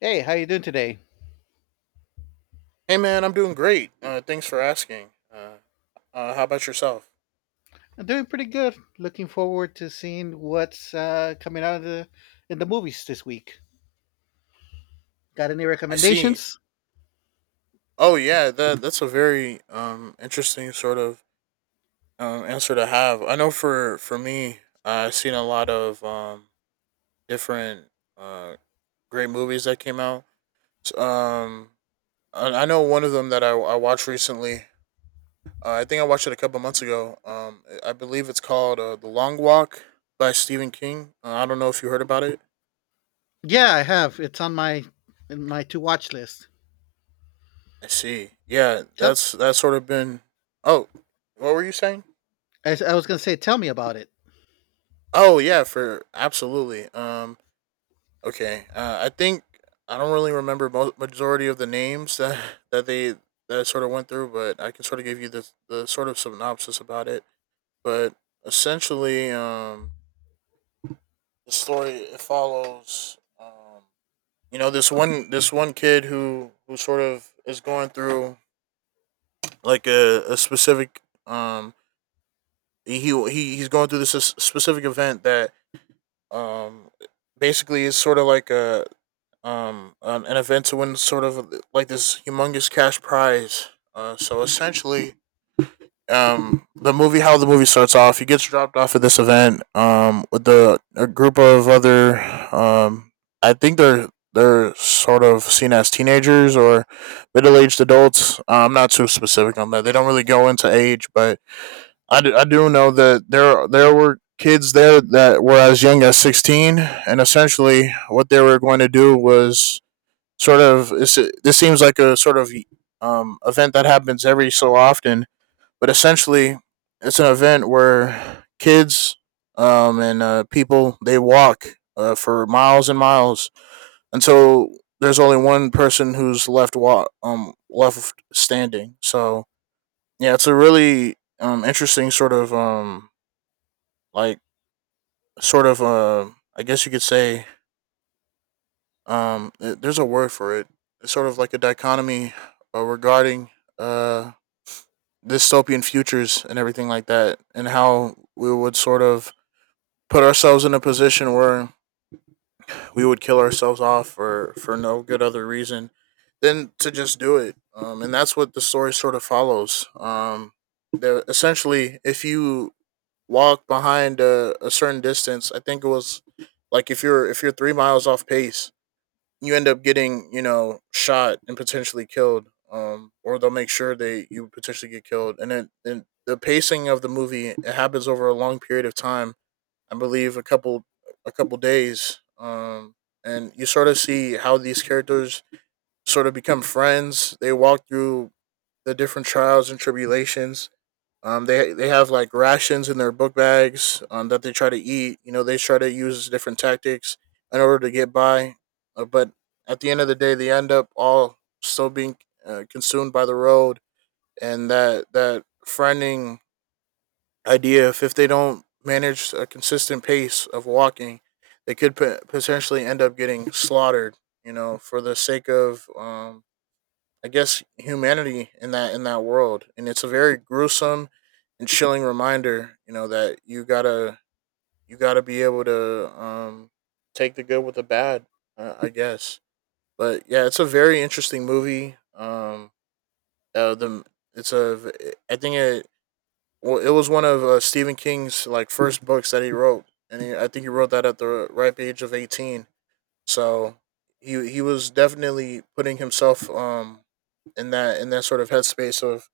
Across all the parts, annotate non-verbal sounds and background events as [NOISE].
Hey, how you doing today? Hey man, I'm doing great. Thanks for asking. Uh, how about yourself? I'm doing pretty good. Looking forward to seeing what's coming out of the in the movies this week. Got any I see. recommendations? Oh yeah, that's a very interesting sort of answer to have. I know for me, I've seen a lot of different uh great movies that came out. S- Um, I know one of them that I watched recently. I think I watched it a couple months ago. I believe it's called The Long Walk by Stephen King. I don't know if you heard about it. Yeah, I have. It's on my in my to watch list. I see. Yeah, Tell that's sort of been. Oh, what were you saying? I was gonna say, tell me about it. Oh yeah, for absolutely. Okay. I think I don't really remember majority of the names that [LAUGHS] that they that I sort of went through, but I can sort of give you the sort of synopsis about it. But essentially, the story it follows. You know this one kid who sort of is going through like a specific he he's going through this specific event that um basically is sort of like an event to win sort of like this humongous cash prize. So essentially, the movie how the movie starts off, he gets dropped off at this event with the a group of other um I think they're sort of seen as teenagers or middle aged adults. I'm not too specific on that. They don't really go into age, but I do know that there were kids there that were as young as 16, and essentially what they were going to do was sort of this, this seems like a sort of event that happens every so often, but essentially it's an event where kids, and people they walk for miles and miles until there's only one person who's left left standing. So yeah, it's a really interesting sort of like sort of, I guess you could say, there's a word for it. It's sort of like a dichotomy regarding uh dystopian futures and everything like that, and how we would sort of put ourselves in a position where we would kill ourselves off for no good other reason than to just do it. And that's what the story sort of follows. Essentially, if you walk behind a certain distance. I think it was like if you're 3 miles off pace, you end up getting shot and potentially killed. Or they'll make sure they you potentially get killed. And the pacing of the movie, it happens over a long period of time. I believe a couple days. And you sort of see how these characters sort of become friends. They walk through the different trials and tribulations, they have like rations in their book bags, that they try to eat. You know, they try to use different tactics in order to get by. But at the end of the day, they end up all still being consumed by the road and that friending idea. If they don't manage a consistent pace of walking, they could potentially end up getting slaughtered. You know, for the sake of, I guess humanity in that world, and it's a very gruesome and chilling reminder. You know that you gotta be able to, take the good with the bad, I [LAUGHS] guess. But yeah, it's a very interesting movie. The it's a I think it Well, it was one of Stephen King's like first books that he wrote, and I think he wrote that at the ripe age of 18. So he was definitely putting himself in that sort of headspace of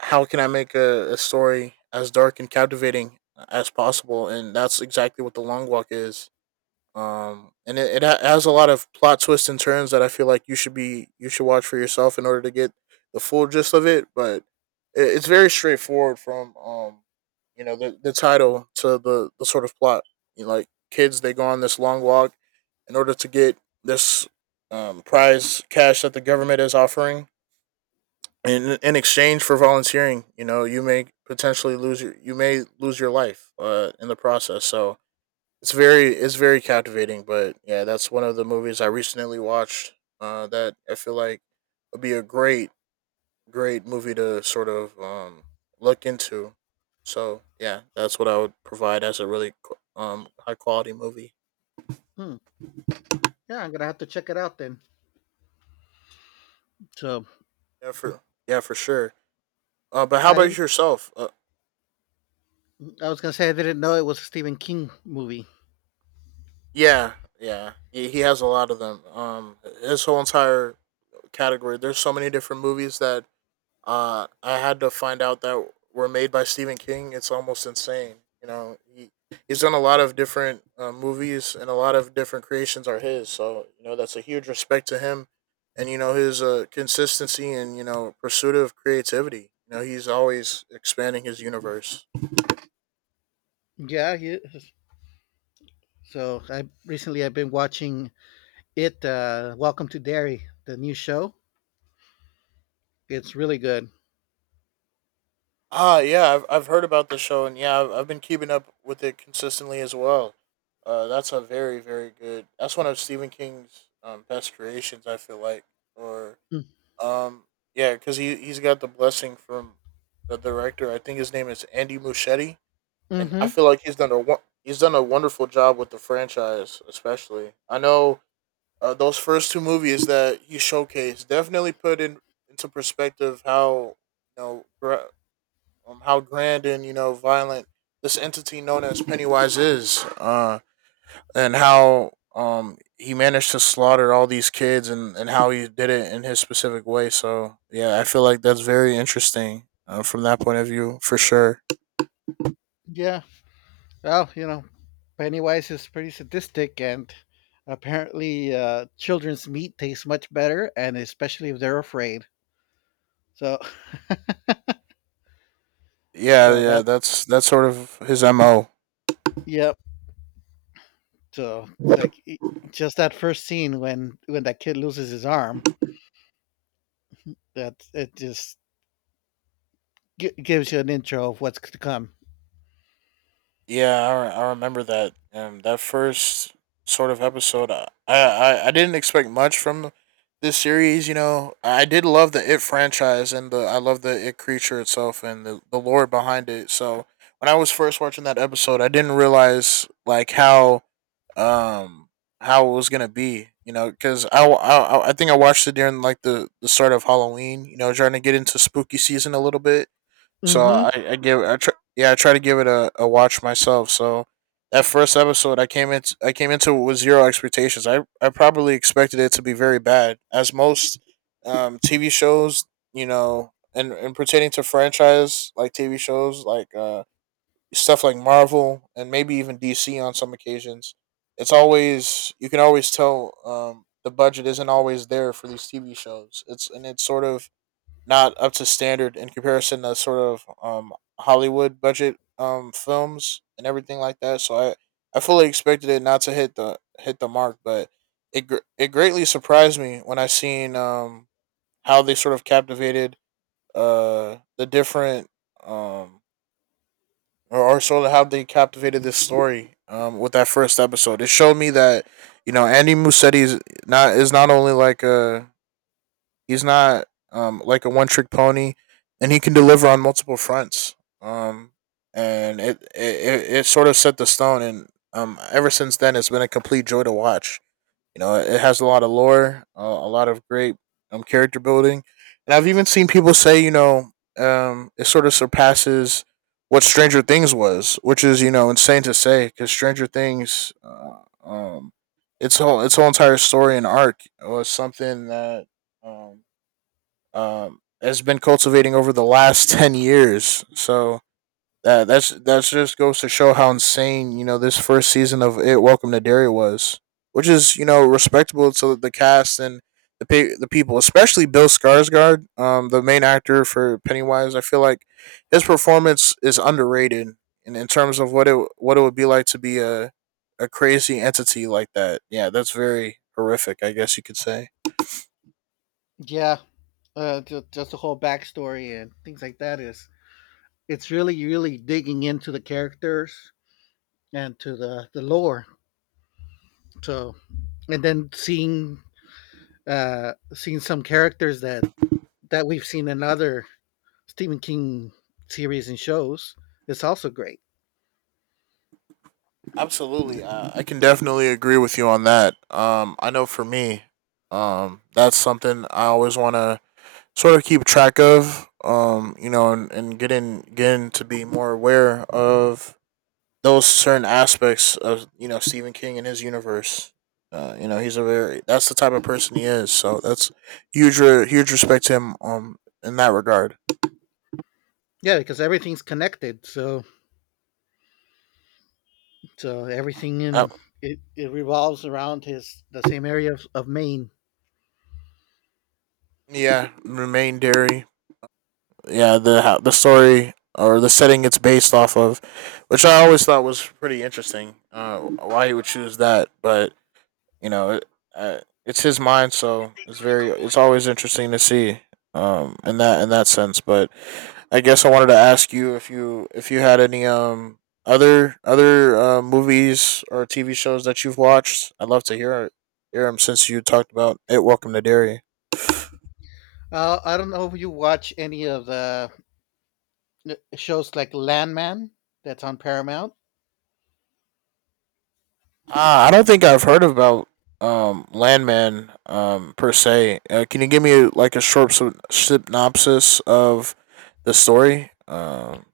how can I make a story as dark and captivating as possible, and that's exactly what The Long Walk is. And it has a lot of plot twists and turns that I feel like you should watch for yourself in order to get the full gist of it. But it's very straightforward from, you know, the title to the sort of plot. You know, like kids, they go on this long walk in order to get this prize cash that the government is offering. In exchange for volunteering, you know, you may potentially lose your you may lose your life in the process. So it's very captivating, but yeah, that's one of the movies I recently watched, that I feel like would be a great great movie to sort of, look into. So yeah, that's what I would provide as a really high quality movie. Hmm. Yeah, I'm gonna have to check it out then. So Yeah, for yeah, for sure. But how I about didn't. yourself? I was gonna say I didn't know it was a Stephen King movie. Yeah, yeah, he has a lot of them. His whole entire category. There's so many different movies that I had to find out that were made by Stephen King. It's almost insane. You know, he's done a lot of different movies, and a lot of different creations are his. So you know, that's a huge respect to him, and you know his consistency and you know pursuit of creativity. You know, he's always expanding his universe. Yeah, he is. So I recently I've been watching it. Welcome to Derry, the new show. It's really good. Ah, yeah, I've heard about the show, and yeah, I've been keeping up with it consistently as well. That's a very good. That's one of Stephen King's, best creations. I feel like, or, Um, yeah, because he's got the blessing from the director. I think his name is Andy Muschietti, and Mm-hmm. I feel like he's done a wonderful job with the franchise, especially. I know, those first two movies that he showcased definitely put in into perspective how, you know gra- how grand and you know violent this entity known as Pennywise is. And how he managed to slaughter all these kids, and how he did it in his specific way. So yeah, I feel like that's very interesting, from that point of view for sure. Yeah. Well, you know, Pennywise is pretty sadistic, and apparently, children's meat tastes much better, and especially if they're afraid. So, [LAUGHS] Yeah, so yeah, that, that's sort of his mo. yep. So it's like just that first scene when that kid loses his arm. That it just gives you an intro of what's to come. Yeah, I remember that. That first sort of episode, I didn't expect much from this series. You know, I did love the It franchise, and the I love the It creature itself and the lore behind it. So when I was first watching that episode, I didn't realize like how, um how it was gonna be. You know, because I think I watched it during like the start of Halloween. You know, trying to get into spooky season a little bit. So Mm-hmm. I give I try, yeah, I try to give it a watch myself. So that first episode I came into it with zero expectations. I probably expected it to be very bad, as most, TV shows you know, and pertaining to franchise like TV shows like, stuff like Marvel and maybe even DC on some occasions. It's always You can always tell, the budget isn't always there for these TV shows. It's sort of not up to standard in comparison to sort of Hollywood budget films and everything like that. So I fully expected it not to hit the mark, but it greatly surprised me when I seen how they sort of captivated uh the different um or sort of how they captivated this story with that first episode. It showed me that you know Andy Muschietti is not only like a, He's not like a one trick pony, and he can deliver on multiple fronts. Um, and it, it sort of set the stone, and, ever since then, it's been a complete joy to watch. You know, it has a lot of lore, a lot of great, character building, and I've even seen people say, you know, it sort of surpasses what Stranger Things was, which is you know insane to say because Stranger Things, um, its whole entire story and arc was something that, um, has been cultivating over the last [LAUGHS] 10 years. So that's just goes to show how insane you know this first season of it Welcome to Derry was, which is you know respectable to the cast and the people, especially Bill Skarsgård, the main actor for Pennywise. I feel like his performance is underrated in terms of what it would be like to be a crazy entity like that. Yeah, that's very horrific, I guess you could say. Yeah. Just the whole backstory and things like that is it's really really digging into the characters and to the lore. So and then seeing seen some characters that that we've seen in other Stephen King series and shows. It's also great. Absolutely, I can definitely agree with you on that. I know for me, that's something I always want to sort of keep track of. You know, and getting to be more aware of those certain aspects of you know Stephen King and his universe. You know, he's a very that's the type of person he is. So that's huge, huge respect to him. In that regard, Yeah, because everything's connected. So so everything uh, in it revolves around his the same area of Maine. yeah, remain dairy. Yeah, the story or the setting it's based off of, which I always thought was pretty interesting. Why he would choose that, but you know, uh, it's his mind, so it's very it's always interesting to see. In that in that sense, but I guess I wanted to ask you if you if you had any other movies or TV shows that you've watched. I'd love to hear them since you talked about it. Welcome to Derry. I don't know if you watch any of the shows like Landman that's on Paramount. Ah, I don't think I've heard about Landman per se. Can you give me like a short synopsis of the story?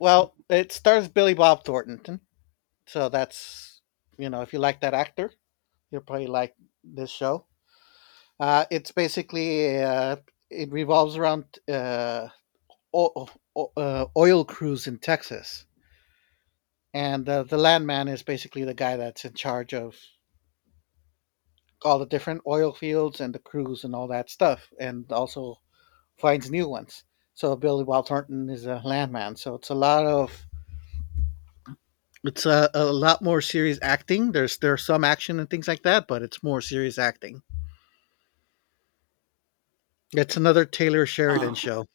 Well, it stars Billy Bob Thornton, so that's you know if you like that actor, you'll probably like this show. It's basically it revolves around uh, o- oil crews in Texas, and the landman is basically the guy that's in charge of all the different oil fields and the crews and all that stuff, and also finds new ones. So Billy Bob Thornton is a landman. So it's a lot of it's a lot more serious acting. There's some action and things like that, but it's more serious acting. It's another Taylor Sheridan uh, show.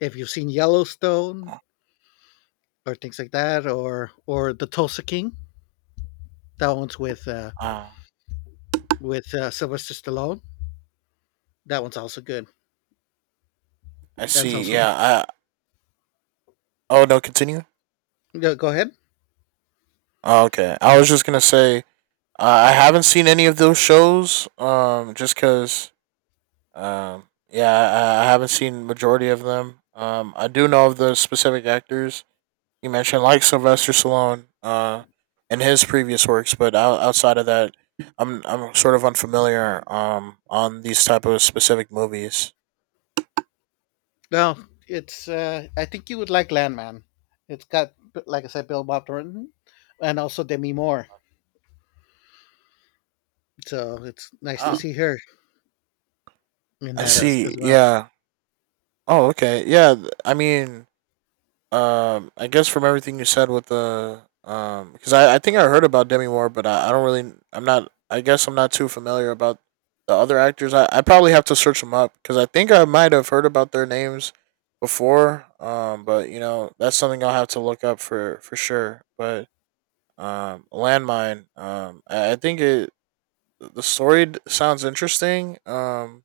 If you've seen Yellowstone, or things like that, or the Tulsa King. That one's with uh, Sylvester Stallone. That one's also good. I That's see. also Yeah. I Oh no, continue. Go ahead. Oh, okay. I was just gonna say I haven't seen any of those shows. Just cause yeah, I haven't seen majority of them. I do know of the specific actors you mentioned, like Sylvester Stallone, and his previous works. But outside of that, I'm sort of unfamiliar on these type of specific movies. No, it's I think you would like Landman. It's got like I said, Bill Bob Thornton, and also Demi Moore. So it's nice to Oh, see her in I that see. as well. Yeah. Oh, okay. Yeah. I mean, I guess from everything you said with the because I think I heard about Demi Moore, but I don't really I guess I'm not too familiar about the other actors. I probably have to search them up because I think I might have heard about their names before. But you know that's something I'll have to look up for sure. But landmine. I think it the story sounds interesting.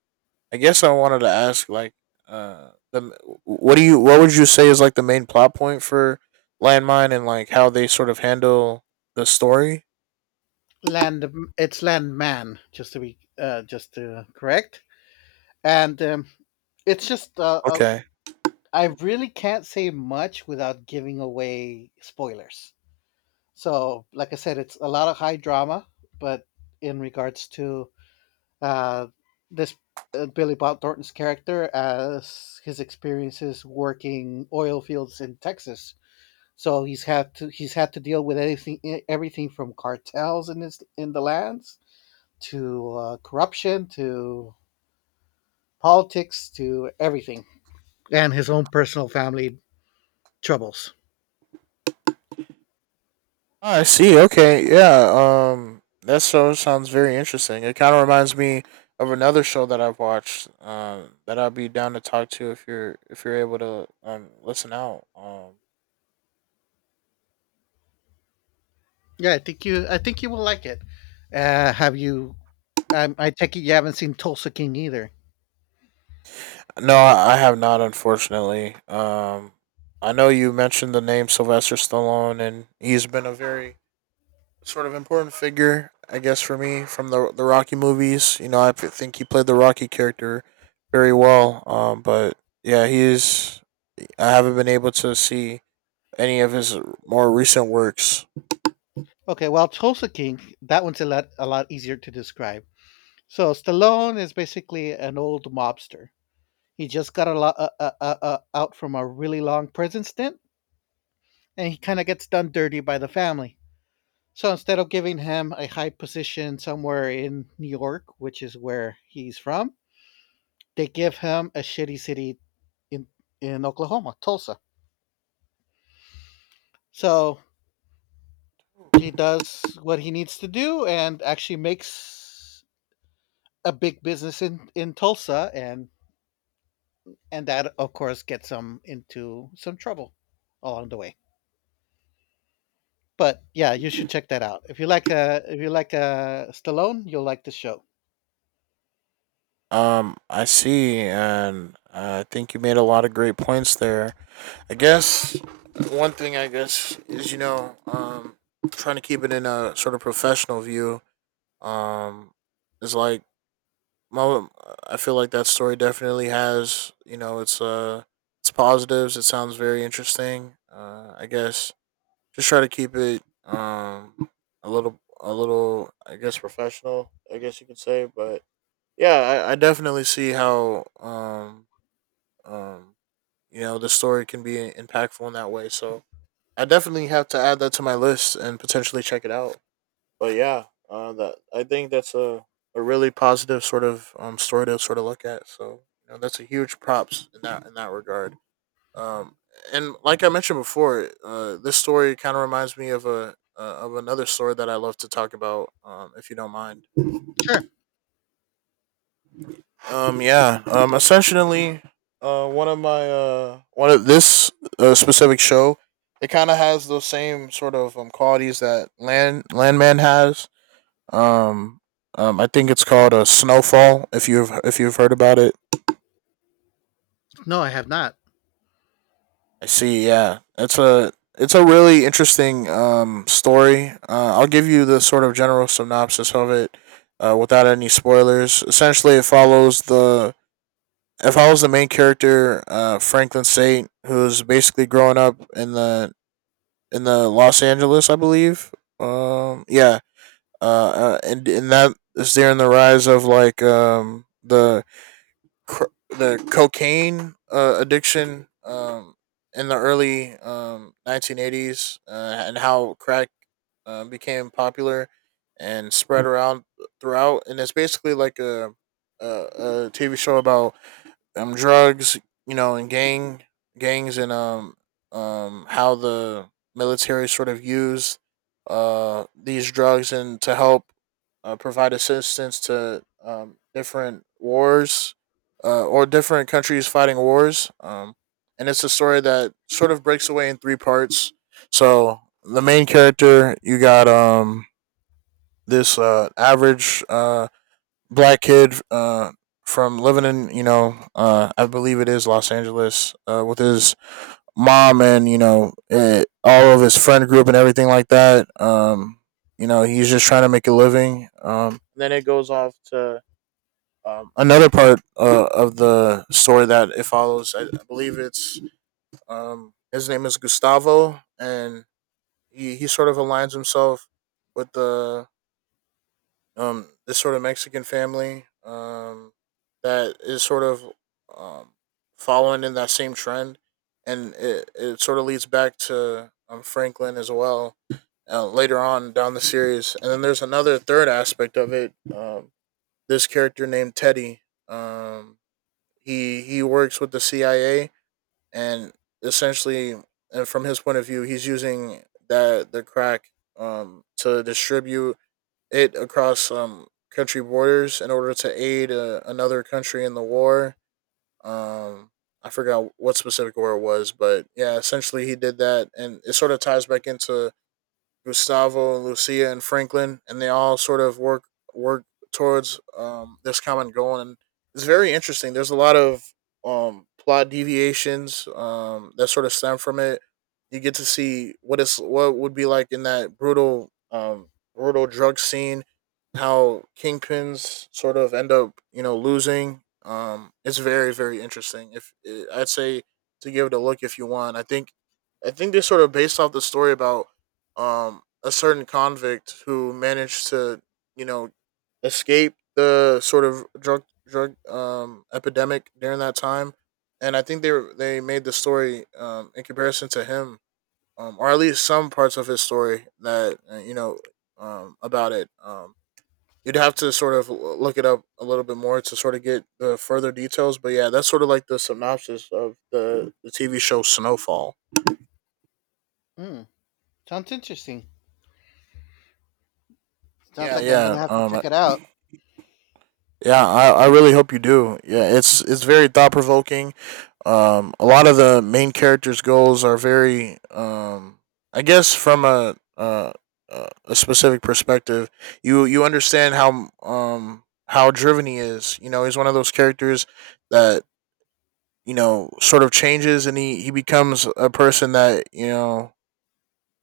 I guess I wanted to ask, like, the what do you what would you say is like the main plot point for Landmine and like how they sort of handle the story? Land It's Landman, just to be just to correct, and it's just Okay. I really can't say much without giving away spoilers. So, like I said, it's a lot of high drama, but in regards to uh, this Billy Bob Thornton's character as his experiences working oil fields in Texas. So he's had to deal with anything everything from cartels in his in the lands to corruption to politics to everything and his own personal family troubles. Ah, I see. Okay, yeah. That show sounds very interesting. It kind of reminds me of another show that I've watched, that I'd be down to talk to if you're able to listen out. Yeah, I think you will like it. Have you I take it you haven't seen Tulsa King either. No, I have not, unfortunately. I know you mentioned the name Sylvester Stallone, and he's been a very sort of important figure, I guess, for me from the Rocky movies. You know, I think he played the Rocky character very well. But yeah, he is. I haven't been able to see any of his more recent works. Okay, well, Tulsa King, that one's a lot easier to describe. So Stallone is basically an old mobster. He just got a lot out from a really long prison stint, and he kind of gets done dirty by the family. So instead of giving him a high position somewhere in New York, which is where he's from, they give him a shitty city in in Oklahoma, Tulsa. So he does what he needs to do and actually makes a big business in Tulsa, and that of course gets them into some trouble along the way. But yeah, you should check that out. If you like Stallone, you'll like the show. I see, and I think you made a lot of great points there. I guess one thing I guess is you know, trying to keep it in a sort of professional view. Um, is like mo- I feel like that story definitely has you know its positives. It sounds very interesting. I guess just try to keep it a little I guess professional, I guess you could say, but yeah, I definitely see how um you know the story can be impactful in that way. So I definitely have to add that to my list and potentially check it out. But yeah, that I think that's a really positive sort of story to sort of look at. So you know that's a huge props in that regard. Um, and like I mentioned before, this story kind of reminds me of a of another story that I love to talk about, if you don't mind. Sure. Yeah. Essentially, one of my one of this specific show, it kind of has those same sort of qualities that Landman has. Um, I think it's called a Snowfall, if you've if you've heard about it. No, I have not. I see. Yeah, it's a really interesting story. I'll give you the sort of general synopsis of it, without any spoilers. Essentially, it follows the if I was the main character, Franklin State, who's basically growing up in the Los Angeles, I believe. Yeah, and that is during the rise of like the the cocaine addiction in the early 1980s, and how crack became popular and spread around throughout. And it's basically like a TV show about drugs, you know, and gangs, and how the military sort of used these drugs and to help provide assistance to different wars or different countries fighting wars. And it's a story that sort of breaks away in three parts. So the main character, you got this average black kid, from living in you know I believe it is Los Angeles, with his mom, and you know all of his friend group and everything like that. You know, he's just trying to make a living. Then it goes off to another part of the story that it follows. I believe it's his name is Gustavo, and he sort of aligns himself with the this sort of Mexican family that is sort of um following in that same trend, and it sort of leads back to Franklin as well later on down the series. And then there's another third aspect of it. This character named Teddy, um, he works with the CIA, and essentially, and from his point of view, he's using that the crack to distribute it across country borders in order to aid another country in the war. Um, I forgot what specific war it was, but yeah, essentially he did that, and it sort of ties back into Gustavo and Lucia and Franklin, and they all sort of work work towards this common goal. And it's very interesting. There's a lot of plot deviations that sort of stem from it. You get to see what is what would be like in that brutal drug scene, how kingpins sort of end up you know losing. It's very interesting. If eh, I'd say to give it a look if you want. I think they're sort of based off the story about a certain convict who managed to you know escape the sort of drug epidemic during that time. And I think they made the story in comparison to him, or at least some parts of his story that you know about it. You'd have to sort of look it up a little bit more to sort of get the further details. But yeah, that's sort of like the synopsis of the TV show Snowfall. Mm, sounds interesting. Sounds yeah like I'm gonna yeah have to um check it out. Yeah, I really hope you do. Yeah, it's very thought provoking. A lot of the main characters' goals are very, I guess, from a specific perspective. You understand how driven he is. You know, he's one of those characters that you know sort of changes, and he becomes a person that you know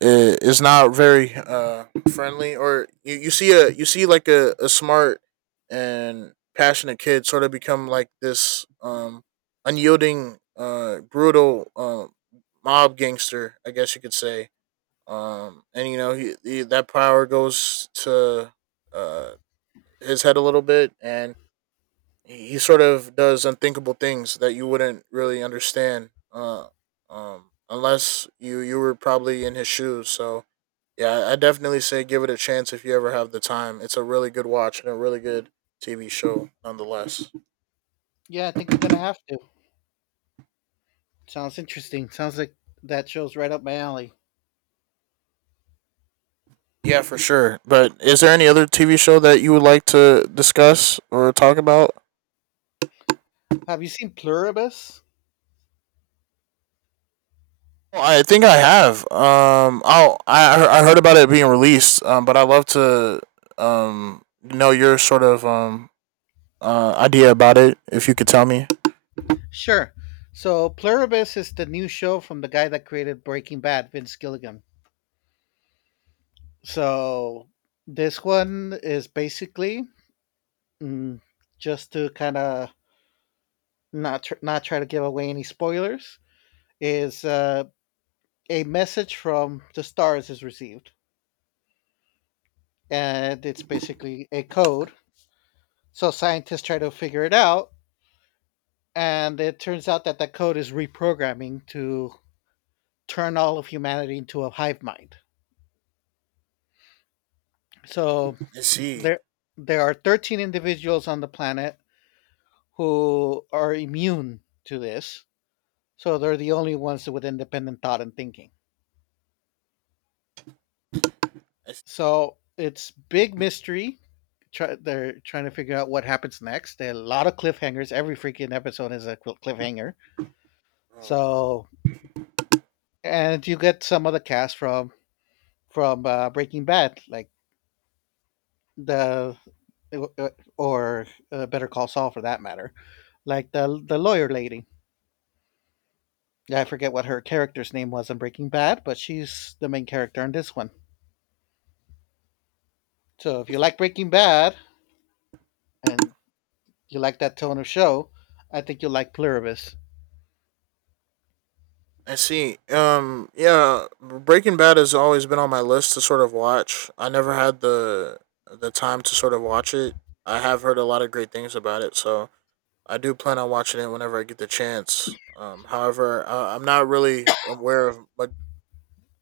is not very friendly. Or you see a like a smart and passionate kid sort of become like this unyielding brutal mob gangster, I guess you could say. And you know he that power goes to uh his head a little bit, and he sort of does unthinkable things that you wouldn't really understand unless you were probably in his shoes. So yeah, I definitely say give it a chance if you ever have the time. It's a really good watch and a really good TV show, nonetheless. Yeah, I think I'm gonna have to. Sounds interesting. Sounds like that show's right up my alley. Yeah, for sure. But is there any other TV show that you would like to discuss or talk about? Have you seen Pluribus? Well, I think I have. I heard about it being released. But I would love to know your sort of idea about it if you could tell me. Sure. So Pluribus is the new show from the guy that created Breaking Bad, Vince Gilligan. So this one is basically mm, just to kind of not try to give away any spoilers. Is a message from the stars is received, and it's basically a code. So scientists try to figure it out, and it turns out that that code is reprogramming to turn all of humanity into a hive mind. So I see. there there are 13 individuals on the planet who are immune to this. So they're the only ones with independent thought and thinking. I So it's big mystery. Try, they're trying to figure out what happens next. There are a lot of cliffhangers. Every freaking episode is a cliffhanger. So and you get some of the cast from Breaking Bad, like the uh, uh, or Better Call Saul for that matter, like the lawyer lady. Yeah, I forget what her character's name was in Breaking Bad, but she's the main character in this one. So if you like Breaking Bad and you like that tone of show, I think you'll like Pluribus. I see. Yeah, Breaking Bad has always been on my list to sort of watch. I never had the time to sort of watch it. I have heard a lot of great things about it, so I do plan on watching it whenever I get the chance. However,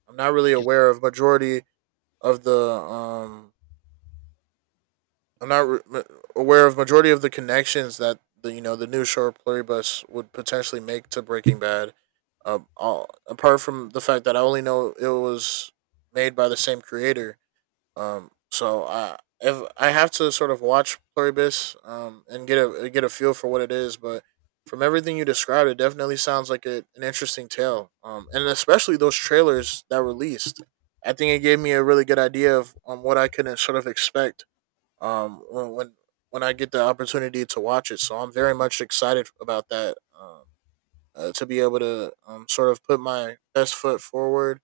I'm not really Excuse aware of majority of the I'm not re- aware of majority of the connections that the you know the new show Pluribus would potentially make to Breaking Bad. Apart from the fact that I only know it was made by the same creator. So I If I have to sort of watch Pluribus and get a feel for what it is, but from everything you described, it definitely sounds like an interesting tale. And especially those trailers that were released, I think it gave me a really good idea of what I could sort of expect um when when, when I get the opportunity to watch it. So I'm very much excited about that. To be able to sort of put my best foot forward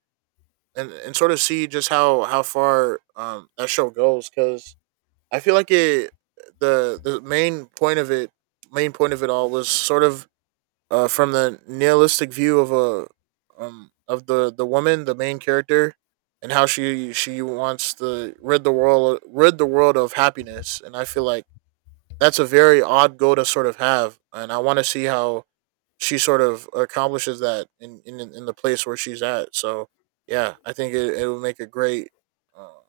and sort of see just how far that show goes because I feel like it the main point of it all was sort of from the nihilistic view of a of the woman, the main character, and how she wants to rid the world of happiness. And I feel like that's a very odd goal to sort of have, and I want to see how she sort of accomplishes that in in the place where she's at. So yeah, I think it would make uh,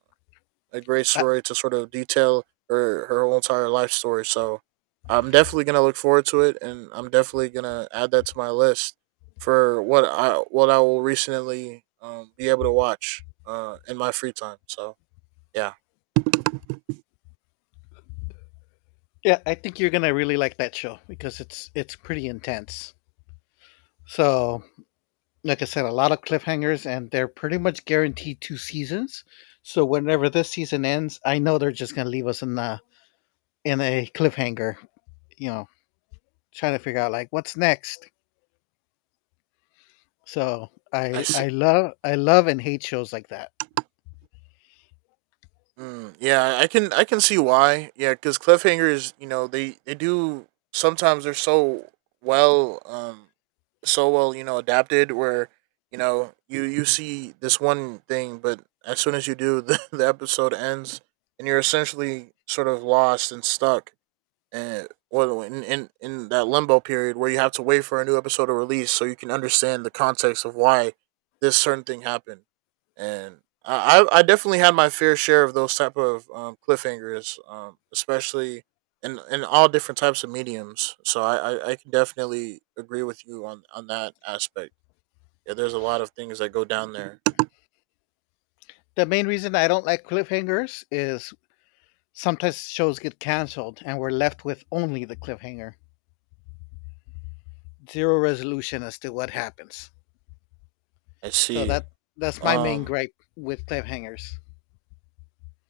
a great me. story to sort of detail her whole entire life story. So I'm definitely gonna look forward to it, and I'm definitely gonna add that to my list for what I will recently be able to watch in my free time. So yeah, Yeah, I think you're gonna really like that show because it's pretty intense. So, like I said, a lot of cliffhangers, and they're pretty much guaranteed two seasons. So whenever this season ends, I know they're just gonna leave us in a cliffhanger. You know, trying to figure out like what's next. So I I love and hate shows like that. Yeah, I can see why. Yeah, because cliffhangers, you know, they do sometimes, they're so well, so well, you know, adapted where you know you see this one thing, but as soon as you do, [LAUGHS] the episode ends, and you're essentially sort of lost and stuck and well, in that limbo period where you have to wait for a new episode to release so you can understand the context of why this certain thing happened. And I definitely had my fair share of those type of cliffhangers, especially in all different types of mediums. So I can definitely agree with you on that aspect. Yeah, there's a lot of things that go down there. The main reason I don't like cliffhangers is sometimes shows get canceled and we're left with only the cliffhanger, zero resolution as to what happens. I So see. that that's my main Um, gripe with cliffhangers.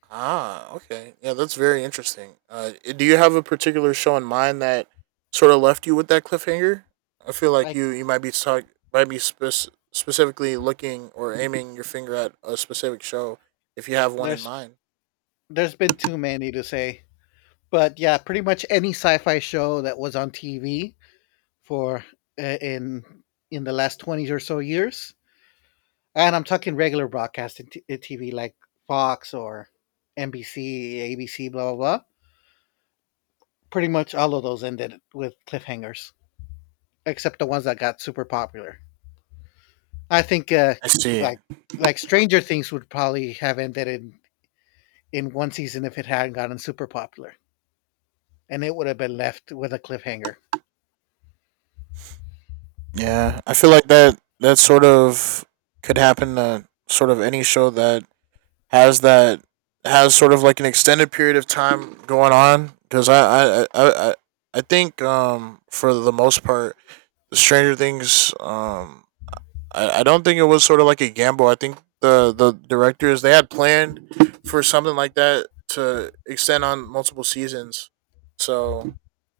Okay. Yeah, that's very interesting. Do you have a particular show in mind that sort of left you with that cliffhanger? I feel like like you might be talk might be specifically looking or aiming your finger at a specific show if you have one in there's mind. there's been too many to say, but yeah, pretty much any sci-fi show that was on TV for uh, in in the last 20 or so years. And I'm talking regular broadcasting TV, like Fox or NBC, ABC, blah blah blah. Pretty much all of those ended with cliffhangers except the ones that got super popular. I think I see. like like Stranger Things would probably have ended in one season if it hadn't gotten super popular, and it would have been left with a cliffhanger. Yeah, I feel like that that sort of could happen to sort of any show that has that has sort of like an extended period of time going on because I think for the most part, the Stranger Things. I don't think it was sort of like a gamble. I think the directors, they had planned for something like that to extend on multiple seasons. So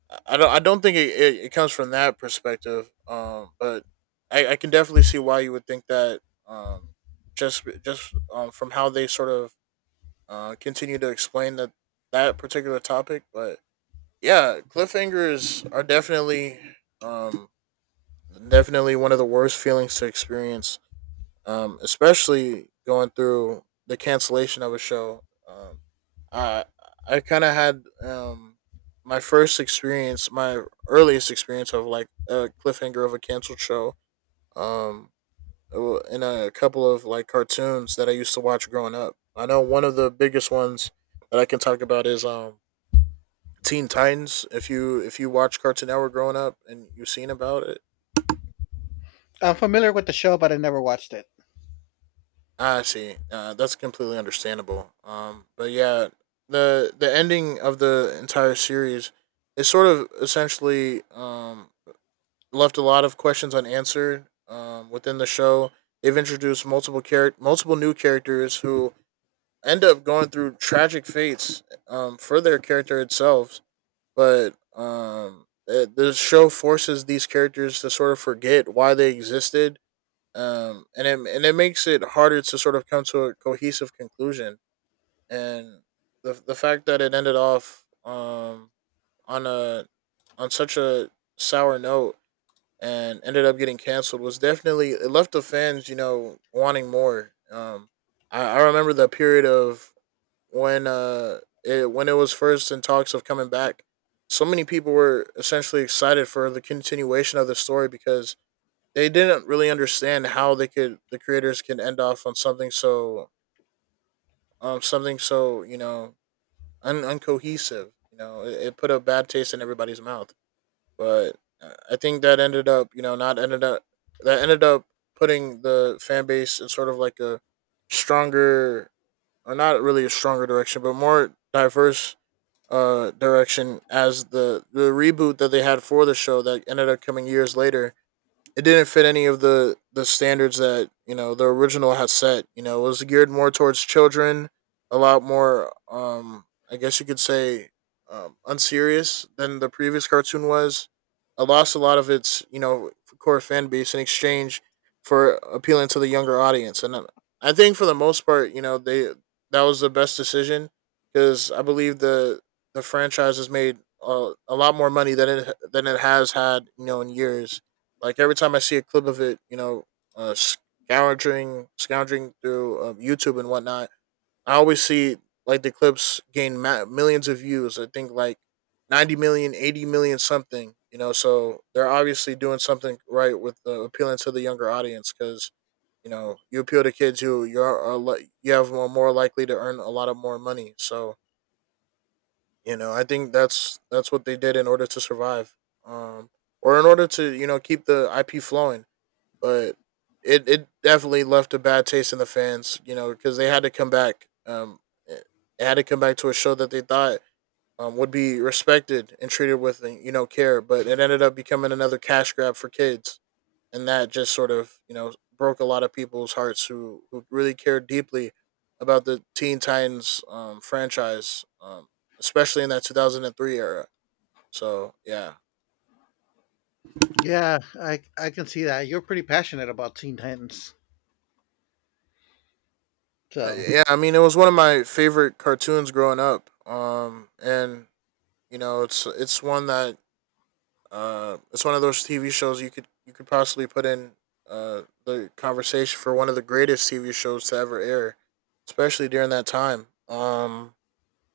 I don't think it comes from that perspective. But I can definitely see why you would think that. Um, just from how they sort of continue to explain that that particular topic, but yeah, cliffhangers are definitely um definitely one of the worst feelings to experience, especially going through the cancellation of a show. Um, I I kind of had my first experience, my earliest experience of like a cliffhanger of a canceled show. Um, in a couple of like cartoons that I used to watch growing up. I know one of the biggest ones that I can talk about is Teen Titans. If you watch Cartoon Network growing up and you've seen about it. I'm familiar with the show, but I never watched it. I see. That's completely understandable. But yeah, the ending of the entire series is sort of essentially left a lot of questions unanswered within the show. They've introduced multiple new characters who end up going through tragic fates for their character itself. But the show forces these characters to sort of forget why they existed, and it makes it harder to sort of come to a cohesive conclusion. And the fact that it ended off, on a on such a sour note and ended up getting canceled, was definitely, it left the fans, you know, wanting more. I remember the period of when it when it was first in talks of coming back. So many people were essentially excited for the continuation of the story because they didn't really understand how the creators can end off on something so something so, you know, uncohesive, you know, it put a bad taste in everybody's mouth. But I think that ended up you know not ended up that ended up putting the fan base in sort of like a stronger, or not really a stronger direction, but more diverse direction, as the reboot that they had for the show that ended up coming years later, it didn't fit any of the standards that, you know, the original had set. You know, it was geared more towards children, a lot more. I guess you could say, unserious than the previous cartoon was. It lost a lot of its, you know, core fan base in exchange for appealing to the younger audience, and I think for the most part, you know, they that was the best decision because I believe the franchise has made a lot more money than it has had, you know, in years. Like every time I see a clip of it, you know, scourging through, YouTube and whatnot, I always see like the clips gain millions of views. I think like 90 million, 80 million, something, you know, so they're obviously doing something right with the appealing to the younger audience because, you know, you appeal to kids who you have more likely to earn a lot of more money. So, you know, I think that's what they did in order to survive. Um or in order to, you know, keep the IP flowing, but it definitely left a bad taste in the fans, you know, because they had to come back. It had to come back to a show that they thought would be respected and treated with, you know, care, but it ended up becoming another cash grab for kids, and that just sort of, you know, broke a lot of people's hearts who really cared deeply about the Teen Titans, franchise, especially in that 2003 era. So yeah. Yeah, I can see that. You're pretty passionate about Teen Titans, so Yeah. I mean, it was one of my favorite cartoons growing up. And You know, it's one that, it's one of those TV shows you could possibly put in, the conversation for one of the greatest TV shows to ever air, especially during that time.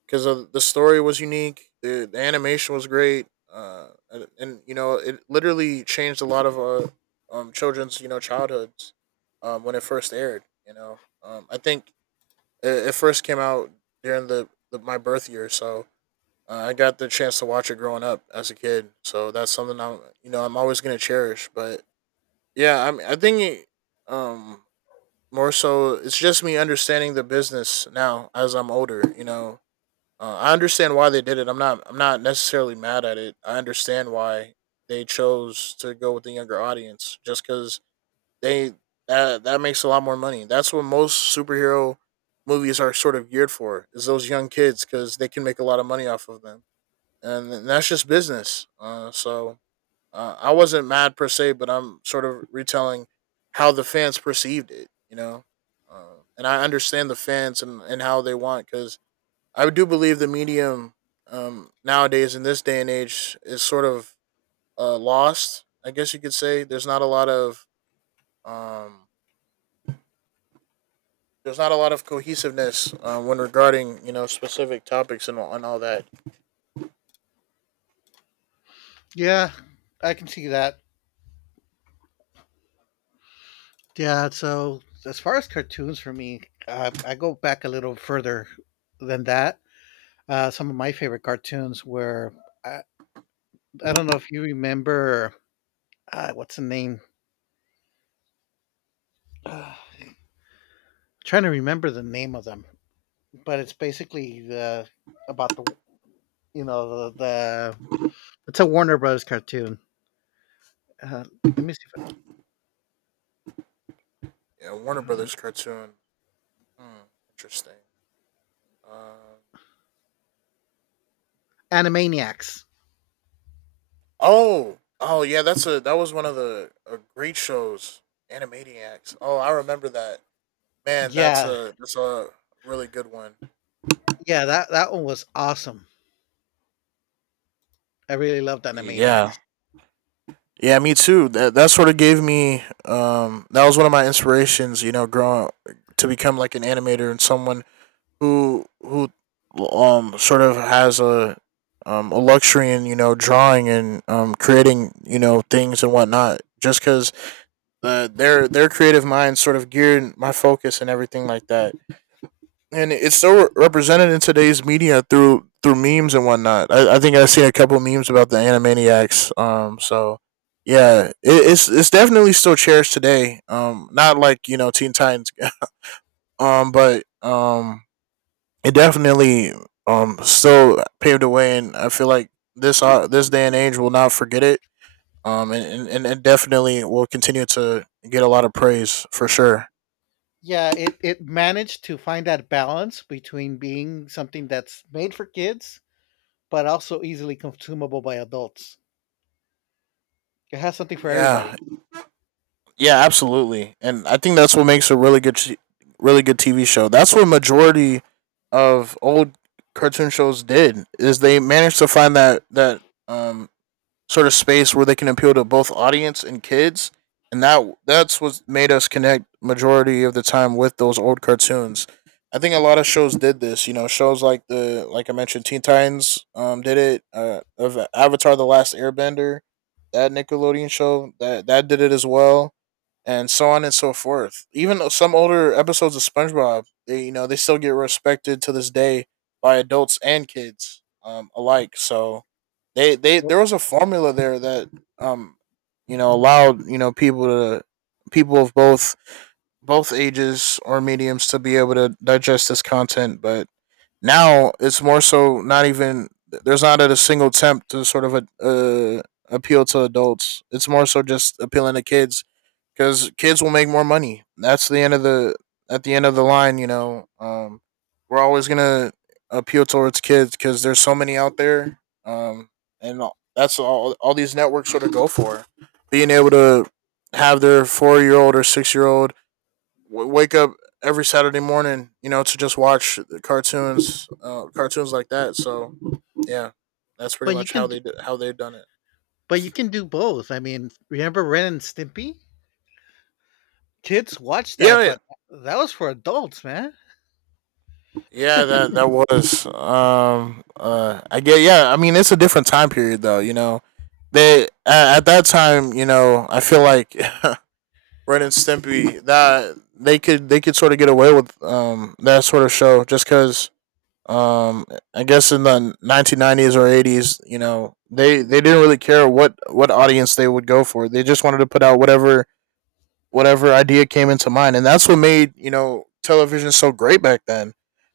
Because the story was unique, the animation was great, and you know it literally changed a lot of children's, you know, childhoods, when it first aired. You know, I think it first came out during the my birth year, so I got the chance to watch it growing up as a kid, so that's something I'm, you know, I'm always gonna cherish. But yeah, I mean, I think um more so it's just me understanding the business now as I'm older. You know, I understand why they did it. I'm not necessarily mad at it. I understand why they chose to go with the younger audience just because they that that makes a lot more money. That's what most superhero movies are sort of geared for, is those young kids because they can make a lot of money off of them, and that's just business. I wasn't mad per se, but I'm sort of retelling how the fans perceived it, you know. And I understand the fans, and how they want, because I do believe the medium, nowadays in this day and age, is sort of, lost. I guess you could say there's not a lot of um, there's not a lot of cohesiveness when regarding you know specific topics and all that. yeah, I can see that. Yeah, so as far as cartoons for me, I go back a little further than that. Some of my favorite cartoons were I, I don't know if you remember what's the name? [SIGHS] Uh, I'm trying to remember the name of them, but it's basically the about the you know the it's a Warner Brothers cartoon. Uh, let me see. Yeah, If Warner I, Brothers cartoon. Hmm, interesting. Um, Animaniacs. Oh, oh yeah, that was one of the great shows, Animaniacs. Oh, I remember that. Man, Yeah, that's a really good one. yeah, that that one was awesome. I really loved Yeah. Animaniacs. Yeah, me too. That sort of gave me, that was one of my inspirations, you know, growing to become like an animator and someone who sort of has a, a luxury in, you know, drawing and creating, you know, things and whatnot. Just cuz their creative minds sort of geared my focus and everything like that. And it's so represented in today's media through memes and whatnot. I think I've seen a couple memes about the Animaniacs. So yeah, it's definitely still cherished today. Not like you know Teen Titans. [LAUGHS] But it definitely, still paved the way, and I feel like this day and age will not forget it. And definitely will continue to get a lot of praise for sure. Yeah, it managed to find that balance between being something that's made for kids but also easily consumable by adults. It has something for everybody. Yeah, yeah, absolutely. And I think that's what makes a really good TV show. That's what majority of old cartoon shows did is they managed to find that um sort of space where they can appeal to both audience and kids, and that's what made us connect majority of the time with those old cartoons. I think a lot of shows did this. You know, shows like the like I mentioned, Teen Titans did it. Of Avatar: The Last Airbender, that Nickelodeon show that did it as well and so on and so forth. Even though some older episodes of SpongeBob, they you know they still get respected to this day by adults and kids alike. So they there was a formula there that, um you know allowed you know people to, people of both ages or mediums to be able to digest this content, but now it's more so not even, there's not a single attempt to appeal to adults. It's more so just appealing to kids because kids will make more money. That's the end of the at the end of the line. You know, we're always gonna appeal towards kids because there's so many out there, um, and that's all these networks sort of go for, being able to have their 4 year old or 6 year old wake up every Saturday morning, you know, to just watch the cartoons, cartoons like that. So, yeah, that's pretty But you much can how they've done it. But you can do both. I mean, remember Ren and Stimpy? Kids watch that, Yeah, but that was for adults, man. yeah, that that was. I get. Yeah, I mean, it's a different time period, though. You know, at that time, you know, I feel like [LAUGHS] Ren and Stimpy, that they could sort of get away with that sort of show just because, um I guess in the 1990s or eighties, you know, they didn't really care what audience they would go for. They just wanted to put out whatever idea came into mind, and that's what made, you know, television so great back then.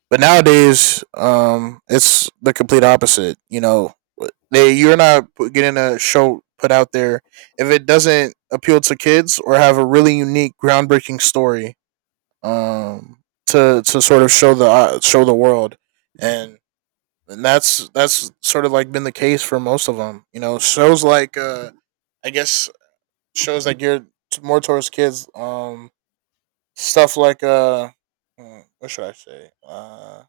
But nowadays, it's the complete opposite. You know, they you're not getting a show put out there if it doesn't appeal to kids or have a really unique, groundbreaking story. To sort of show the world, and and that's sort of like been the case for most of them. You know, shows like I guess shows that geared more towards kids. Stuff like what should I say?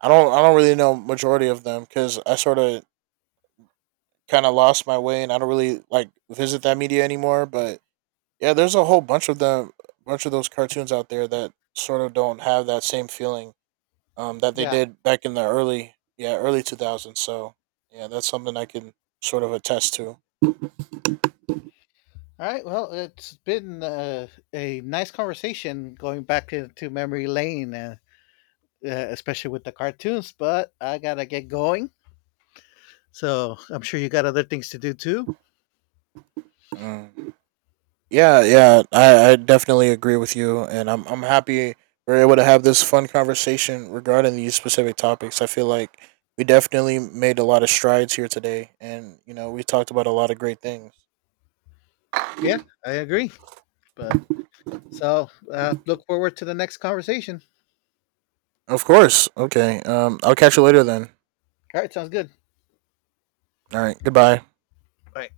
I don't really know majority of them because I sort of kind of lost my way and I don't really like visit that media anymore. But yeah, there's a whole bunch of them, bunch of those cartoons out there that sort of don't have that same feeling that they Yeah. did back in the early 2000s. So yeah, that's something I can sort of attest to. All right. Well, it's been a nice conversation going back into memory lane, especially with the cartoons, but I got to get going. So I'm sure you got other things to do too. Mm. Yeah, yeah, I definitely agree with you, and I'm happy we're able to have this fun conversation regarding these specific topics. I feel like we definitely made a lot of strides here today, and you know we talked about a lot of great things. Yeah, I agree. But so look forward to the next conversation. Of course. Okay. Um, I'll catch you later then. All right. Sounds good. All right. Goodbye. All right.